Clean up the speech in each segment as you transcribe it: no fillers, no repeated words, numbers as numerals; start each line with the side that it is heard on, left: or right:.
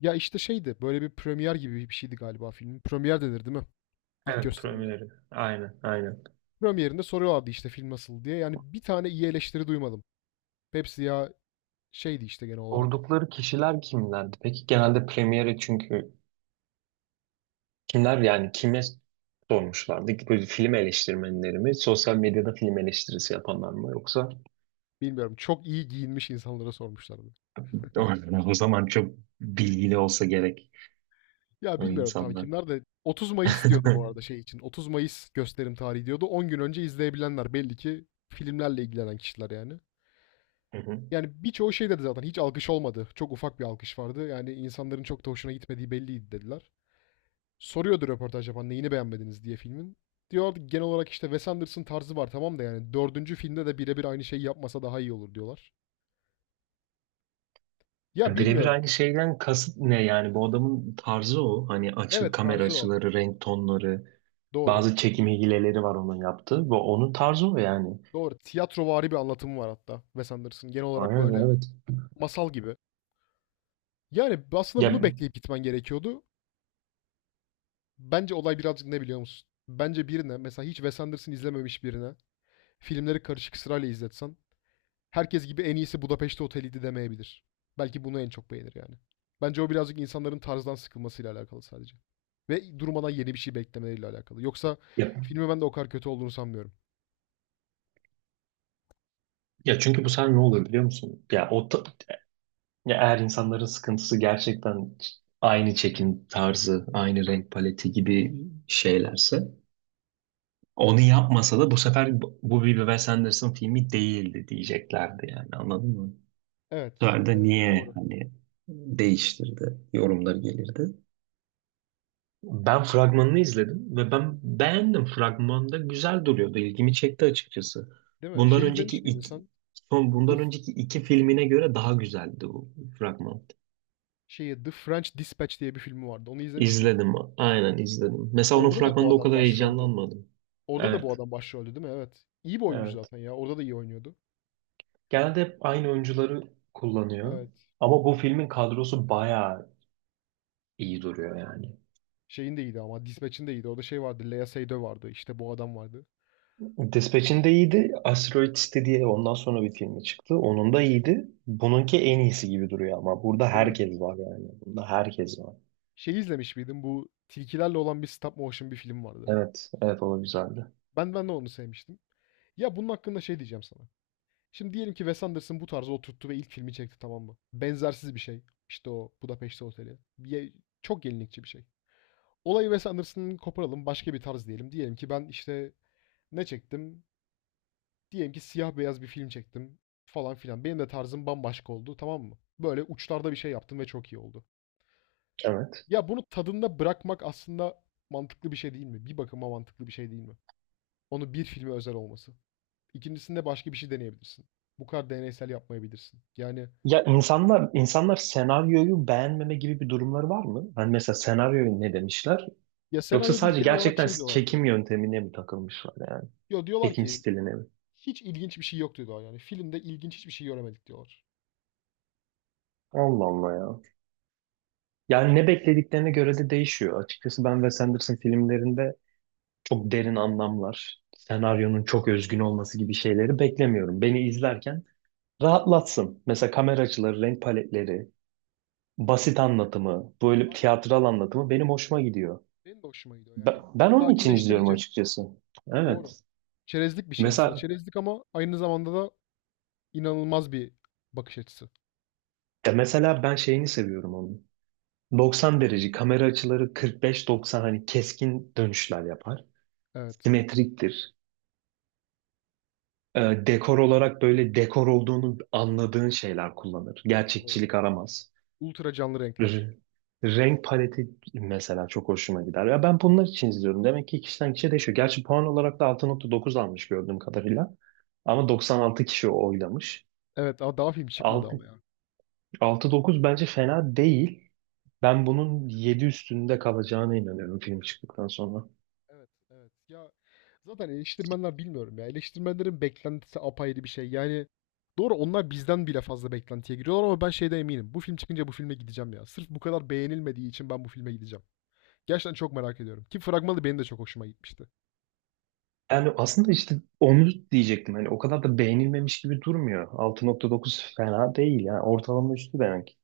left: Ya işte şeydi böyle bir premier gibi bir şeydi galiba filmin. Premier denir değil mi? İlk
right: Evet,
left: gösterimine.
right: Premier'i. Aynen, aynen.
left: Premierinde soruyorlardı işte film nasıl diye. Yani bir tane iyi eleştiri duymadım. Hepsi ya şeydi işte genel olarak.
right: Sordukları kişiler kimlerdi? Peki genelde Premier'i çünkü kimler yani kime sormuşlardı? Böyle film eleştirmenleri mi? Sosyal medyada film eleştirisi yapanlar mı? Yoksa?
left: Bilmiyorum, çok iyi giyinmiş insanlara sormuşlardı.
right: O zaman çok bilgili olsa gerek
left: Ya
right: o
left: bilmiyorum tam
right: insanlar.
left: kimler de 30 Mayıs diyordu bu arada şey için. 30 Mayıs gösterim tarihi diyordu. 10 gün önce izleyebilenler belli ki filmlerle ilgilenen kişiler yani.
right: Hı hı.
left: Yani birçoğu şey dedi, zaten hiç alkış olmadı. Çok ufak bir alkış vardı. Yani insanların çok da hoşuna gitmediği belliydi dediler. Soruyordu röportaj yapan neyini beğenmediniz diye filmin. Diyorlardı genel olarak işte Wes Anderson tarzı var tamam da yani dördüncü filmde de birebir aynı şeyi yapmasa daha iyi olur diyorlar. Ya
right: Birebir
left: bilmiyorum.
right: aynı şeyden kasıt ne yani? Bu adamın tarzı o, hani
left: Evet,
right: kamera
left: tarzı o.
right: açıları, renk tonları,
left: Doğru.
right: bazı çekim hileleri var onun yaptığı. Bu onun tarzı o yani.
left: Doğru. Tiyatrovari bir anlatımı var hatta Wes Anderson. Genel olarak
right: Aynen,
left: böyle
right: evet.
left: masal gibi. Yani aslında
right: Ya,
left: bunu bekleyip gitmen gerekiyordu. Bence olay birazcık ne biliyor musun? Bence birine, mesela hiç Wes Anderson izlememiş birine filmleri karışık sırayla izletsen herkes gibi en iyisi Budapeşte Oteli'ydi demeyebilir. Belki bunu en çok beğenir yani. Bence o birazcık insanların tarzdan sıkılmasıyla alakalı sadece. Ve durmadan yeni bir şey beklemeleriyle alakalı. Yoksa
right: ya.
left: filmi ben de o kadar kötü olduğunu sanmıyorum.
right: Ya çünkü bu sefer ne olur biliyor musun? Ya eğer insanların sıkıntısı gerçekten aynı çekim tarzı, aynı renk paleti gibi şeylerse, onu yapmasa da bu sefer bu bir Wes Anderson filmi değildi diyeceklerdi yani, anladın mı? Bu
left: Evet,
right: sefer de
left: evet,
right: niye
left: doğru.
right: hani değiştirdi yorumları gelirdi. Ben fragmanını izledim ve ben beğendim. Fragmanda güzel duruyordu. İlgimi çekti açıkçası.
left: Değil mi?
right: Bundan
left: Şey
right: önceki
left: izlemiş miydin
right: iki,
left: sen?
right: son
left: The
right: bundan
left: F-
right: önceki iki filmine göre daha güzeldi bu fragman.
left: şeyi, The French Dispatch diye bir filmi vardı. Onu izlemiş miydin?
right: İzledim. Aynen izledim. Mesela onun
left: Orada da bu
right: fragmanında o
left: adam
right: kadar
left: başroldü.
right: heyecanlanmadım.
left: Orada da bu
right: Evet,
left: adam başroldü değil mi? Evet. İyi bir oyuncu
right: evet.
left: zaten ya. Orada da iyi oynuyordu.
right: Genelde hep aynı oyuncuları kullanıyor.
left: Evet.
right: Ama bu filmin kadrosu bayağı iyi duruyor yani.
left: Şeyin de iyiydi ama. Dispatch'in de iyiydi. Orada şey vardı. Lea Seydoux vardı. İşte bu adam vardı.
right: Dispatch'in de iyiydi. Asteroid City diye ondan sonra bir filmi çıktı. Onun da iyiydi. Bununki en iyisi gibi duruyor ama burada
left: Değil mi?
right: herkes var yani. Bunda herkes var.
left: Şeyi izlemiş miydin? Bu tilkilerle olan bir stop motion bir film vardı.
right: Evet, evet, o da güzeldi.
left: Ben de onu sevmiştim. Ya bunun hakkında şey diyeceğim sana. Şimdi diyelim ki Wes Anderson bu tarzı oturttu ve ilk filmi çekti, tamam mı? Benzersiz bir şey. İşte o Budapest Oteli. Çok yenilikçi bir şey. Olayı Wes Anderson'ın koparalım, başka bir tarz diyelim. Diyelim ki ben işte ne çektim? Diyelim ki siyah beyaz bir film çektim falan filan. Benim de tarzım bambaşka oldu, tamam mı? Böyle uçlarda bir şey yaptım ve çok iyi oldu.
right: Evet.
left: Ya bunu tadında bırakmak aslında mantıklı bir şey değil mi? Bir bakıma mantıklı bir şey değil mi? Onu bir filme özel olması. İkincisinde başka bir şey deneyebilirsin. Bu kadar deneysel yapmayabilirsin. Yani
right: Ya insanlar senaryoyu beğenmeme gibi bir durumları var mı? Hani mesela senaryoyu ne demişler?
left: ya
right: Yoksa
left: senaryo değil,
right: sadece
left: genel olarak
right: gerçekten
left: şey diyorlardı.
right: çekim yöntemine mi takılmışlar yani?
left: Yo, diyorlar
right: Çekim
left: ki
right: stiline mi?
left: hiç ilginç bir şey yok diyorlar yani. Filmde ilginç hiçbir şey göremedik diyorlar.
right: Allah Allah ya. Yani ne beklediklerine göre de değişiyor. Açıkçası ben Wes Anderson filmlerinde çok derin anlamlar, senaryonun çok özgün olması gibi şeyleri beklemiyorum. Beni izlerken rahatlatsın. Mesela kamera açıları, renk paletleri, basit anlatımı, böyle
left: Aynen öyle.
right: tiyatral anlatımı benim hoşuma gidiyor.
left: Benim de hoşuma gidiyor.
right: Ben,
left: Yani
right: ben onun için izliyorum
left: sakinleştirici.
right: açıkçası. Evet.
left: Doğru. Çerezlik bir şey aslında.
right: Mesela
left: Çerezlik ama aynı zamanda da inanılmaz bir bakış açısı.
right: mesela ben şeyini seviyorum onun. 90 derece kamera açıları, 45-90, hani keskin dönüşler yapar.
left: Evet.
right: Simetriktir. Ee, Dekor olarak böyle dekor olduğunu anladığın şeyler kullanır.
left: Doğru.
right: Gerçekçilik aramaz.
left: Ultra canlı renkler.
right: R- Renk paleti mesela çok hoşuma gider. Ya ben bunlar için izliyorum. Demek ki kişiden kişiye değişiyor. Gerçi puan olarak da 6,9 almış gördüğüm kadarıyla. Ama 96 kişi oylamış.
left: Evet, daha film çıkmadı
right: Altı
left: ama ya.
right: altı dokuz bence fena değil. Ben bunun 7 üstünde kalacağına inanıyorum film çıktıktan sonra.
left: Evet, evet. Ya zaten eleştirmenler, bilmiyorum ya. Eleştirmenlerin beklentisi apayrı bir şey. Yani doğru, onlar bizden bile fazla beklentiye giriyorlar ama ben şeyde eminim. Bu film çıkınca bu filme gideceğim ya. Sırf bu kadar beğenilmediği için ben bu filme gideceğim. Gerçekten çok merak ediyorum. Ki fragmanı benim de çok hoşuma gitmişti.
right: Yani aslında işte onu diyecektim. Hani o kadar da beğenilmemiş gibi durmuyor. 6,9 fena değil ya. Ortalama üstü demek.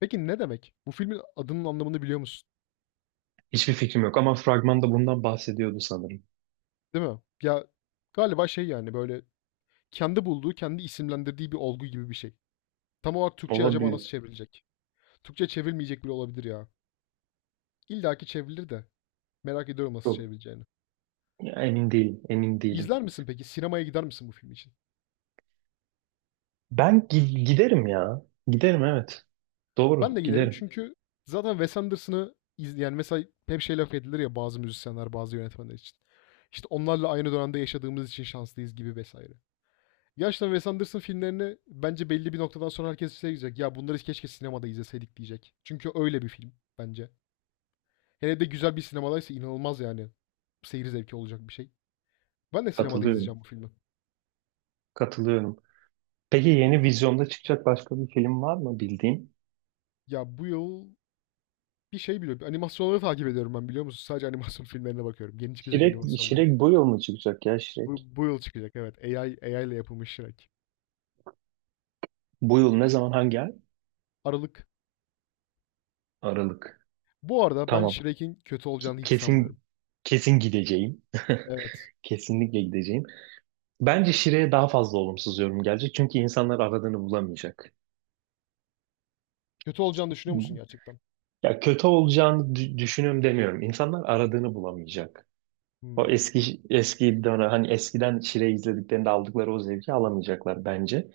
left: Peki ne demek? Bu filmin adının anlamını biliyor musun?
right: Hiçbir fikrim yok ama fragmanda bundan bahsediyordu sanırım.
left: Değil mi? Ya galiba şey, yani böyle kendi bulduğu, kendi isimlendirdiği bir olgu gibi bir şey. Tam olarak Türkçe'ye acaba
right: Olabilir.
left: nasıl çevrilecek? Türkçe çevrilmeyecek bile olabilir ya. İlla ki çevrilir de merak ediyorum nasıl
right: Çok.
left: çevrileceğini.
right: Ya, emin değilim, emin değilim.
left: İzler misin peki? Sinemaya gider misin bu film için?
right: Ben giderim ya. Giderim evet.
left: Ben de
right: Doğru,
left: giderim
right: giderim.
left: çünkü zaten Wes Anderson'ı izleyen, yani mesela hep şey laf edilir ya bazı müzisyenler, bazı yönetmenler için. İşte onlarla aynı dönemde yaşadığımız için şanslıyız gibi vesaire. Gerçekten Wes Anderson filmlerini bence belli bir noktadan sonra herkes şey diyecek. Ya bunları keşke sinemada izleseydik diyecek. Çünkü öyle bir film bence. Hele de güzel bir sinemadaysa inanılmaz yani. Seyir zevki olacak bir şey. Ben de sinemada
right: Katılıyorum,
left: izleyeceğim bu filmi.
right: katılıyorum. Peki yeni vizyonda çıkacak başka bir film var mı bildiğin?
left: Ya bu yıl bir şey biliyorum. Animasyonları takip ediyorum ben, biliyor musun? Sadece animasyon filmlerine bakıyorum. Yeni çıkacak
right: Şirek,
left: animasyonlara.
right: Şirek bu yıl mı çıkacak ya Şirek?
left: Bu yıl çıkacak, evet. AI ile yapılmış Shrek.
right: Bu yıl ne zaman hangi ay?
left: Aralık.
right: Aralık.
left: Bu arada ben
right: Tamam.
left: Shrek'in kötü olacağını hiç sanmıyorum.
right: Kesin kesin gideceğim.
left: Evet.
right: Kesinlikle gideceğim. Bence Şire'ye daha fazla olumsuz yorum gelecek. Çünkü insanlar aradığını bulamayacak.
left: Kötü olacağını düşünüyor musun gerçekten?
right: Ya kötü olacağını düşünüyorum demiyorum. İnsanlar aradığını bulamayacak. O
left: Hmm,
right: eski eski dönem, hani eskiden Shrek izlediklerinde aldıkları o zevki alamayacaklar bence.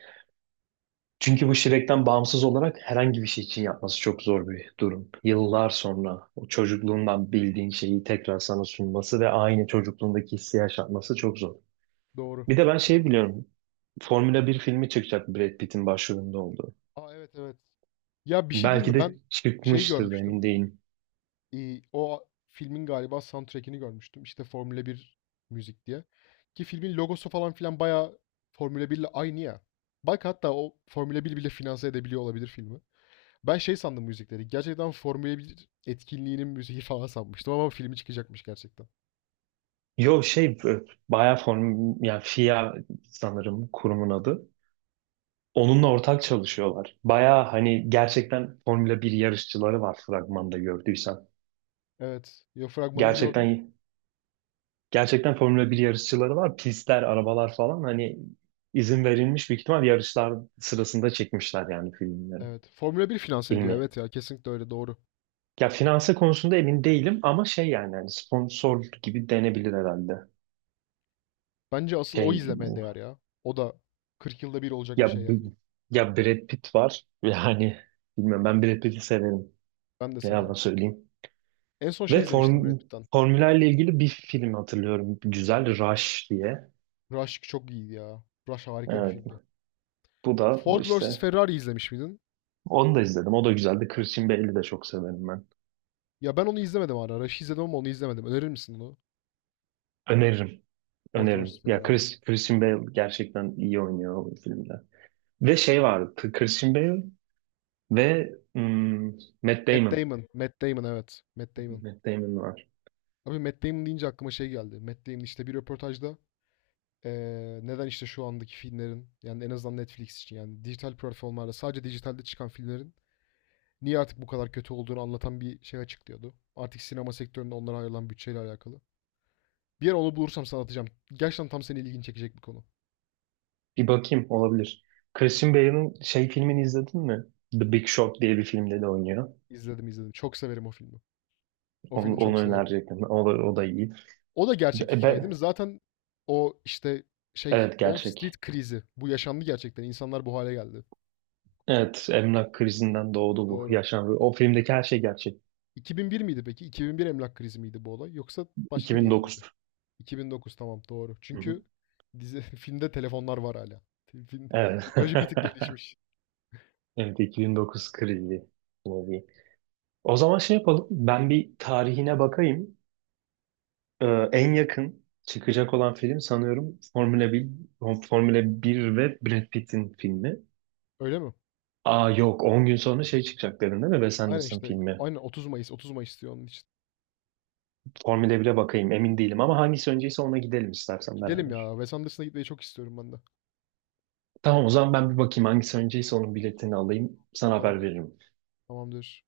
right: Çünkü bu Shrek'ten bağımsız olarak herhangi bir şey için yapması çok zor bir durum. Yıllar sonra o çocukluğundan bildiğin şeyi tekrar sana sunması ve aynı çocukluğundaki hissi yaşatması çok zor.
left: doğru.
right: Bir de ben şey
left: Doğru.
right: biliyorum. Formula 1 filmi çıkacak Brad Pitt'in başrolünde olduğu.
left: Aa, evet, evet. Ya bir şey diyeyim
right: Belki
left: mi?
right: de
left: Ben şey
right: çıkmıştır da emin
left: görmüştüm.
right: değilim.
left: O filmin galiba soundtrack'ini görmüştüm. İşte Formula bir müzik diye, ki filmin logosu falan filan bayağı Formula 1'le aynı ya. Bak hatta o Formula bir bile finanse edebiliyor olabilir filmi. Ben şey sandım müzikleri, gerçekten Formula bir etkinliğinin müziği falan sanmıştım ama filmi çıkacakmış gerçekten.
right: Yo, bayağı yani FIA sanırım kurumun adı. Onunla ortak çalışıyorlar. Baya hani gerçekten Formula 1 yarışçıları var fragmanda gördüysen.
left: Evet, ya fragmanını gördüm.
right: Gerçekten gerçekten Formula 1 yarışçıları var. Pistler, arabalar falan, hani izin verilmiş büyük ihtimal yarışlar sırasında çekmişler yani filmleri.
left: Evet, Formula bir finanse ediyor,
right: Filmi.
left: evet ya, kesinlikle öyle, doğru.
right: Ya finanse konusunda emin değilim ama şey yani hani sponsor gibi denebilir herhalde.
left: Bence asıl o
right: Şey
left: izlemeye değer ya. O da 40 yılda bir olacak bir
right: ya
left: şey yani.
right: ya Brad Pitt var. Yani bilmiyorum, ben Brad Pitt'i severim.
left: Ben de
right: Ne yalan
left: severim.
right: söyleyeyim.
left: En son şey
right: Ve
left: izlemiştim Brad Pitt'ten.
right: formülerle ilgili bir film hatırlıyorum. Güzel, Rush diye.
left: Rush çok iyiydi ya. Rush harika bir
right: Evet.
left: filmdi.
right: Bu da bu
left: Ford vs
right: işte.
left: Ferrari izlemiş miydin?
right: Onu da izledim. O da güzeldi. Christian Bale'i de çok severim ben.
left: Ya ben onu izlemedim hala. Rush'ı izledim ama onu izlemedim. Önerir misin onu?
right: Öneririm.
left: Ford vs
right: Öneririm. Ya
left: Ferrari'yi.
right: Christian Bale gerçekten iyi oynuyor o filmde. Ve şey vardı. Christian Bale ve Matt
left: Matt
right: Damon.
left: Damon. Matt Damon, evet. Matt Damon.
right: Matt Damon var.
left: Abi Matt Damon deyince aklıma şey geldi. Matt Damon işte bir röportajda neden işte şu andaki filmlerin, yani en azından Netflix için, yani dijital platformlarda sadece dijitalde çıkan filmlerin niye artık bu kadar kötü olduğunu anlatan bir şey açıklıyordu. Artık sinema sektöründe onlara ayrılan bütçeyle alakalı. Bir yer onu bulursam sana atacağım. Gerçekten tam seni ilgini çekecek bir konu.
right: Bir bakayım, olabilir. Christian Bale'ın şey filmini izledin mi? The Big Short diye bir filmde de oynuyor.
left: İzledim, izledim. Çok severim o filmi. O
right: Onu,
left: filmi
right: onu
left: çok severim.
right: önerecektim. O da iyi.
left: O da gerçek
right: Be,
left: hikâye değil mi?
right: be-
left: Zaten o, işte, şey,
right: evet,
left: Wall Street
right: gerçek.
left: krizi. Bu yaşandı gerçekten. İnsanlar bu hale geldi.
right: Evet, emlak krizinden doğdu, bu
left: Doğru.
right: yaşandı. O filmdeki her şey gerçek.
left: 2001 miydi peki? 2001 emlak krizi miydi bu olay yoksa başka bir yıl
right: 2009.
left: mıydı? 2009, tamam, doğru.
right: Hı hı.
left: Çünkü dizi filmde telefonlar var hala. film
right: Evet.
left: Teknoloji bir tık gelişmiş.
right: Evet, 2009 krizi. Ne diyeyim. O zaman şey yapalım. Ben bir tarihine bakayım. Ee, En yakın çıkacak olan film sanıyorum Formula 1 ve Brad Pitt'in filmi.
left: Öyle mi?
right: Aa yok, 10 gün sonra şey çıkacak dedin değil mi? Wes
left: Aynen
right: Anderson
left: işte.
right: filmi.
left: Aynen 30 Mayıs. 30 Mayıs diyor onun için.
right: Formula 1'e bakayım, emin değilim, ama hangisi önceyse ona gidelim istersen
left: Gidelim
right: beraber.
left: ya. Wes Anderson'a gitmeyi çok istiyorum ben de.
right: Tamam, o zaman ben bir bakayım hangisi önceyse onun biletini alayım, sana
left: Bakalım
right: haber
left: bir.
right: veririm.
left: Tamamdır.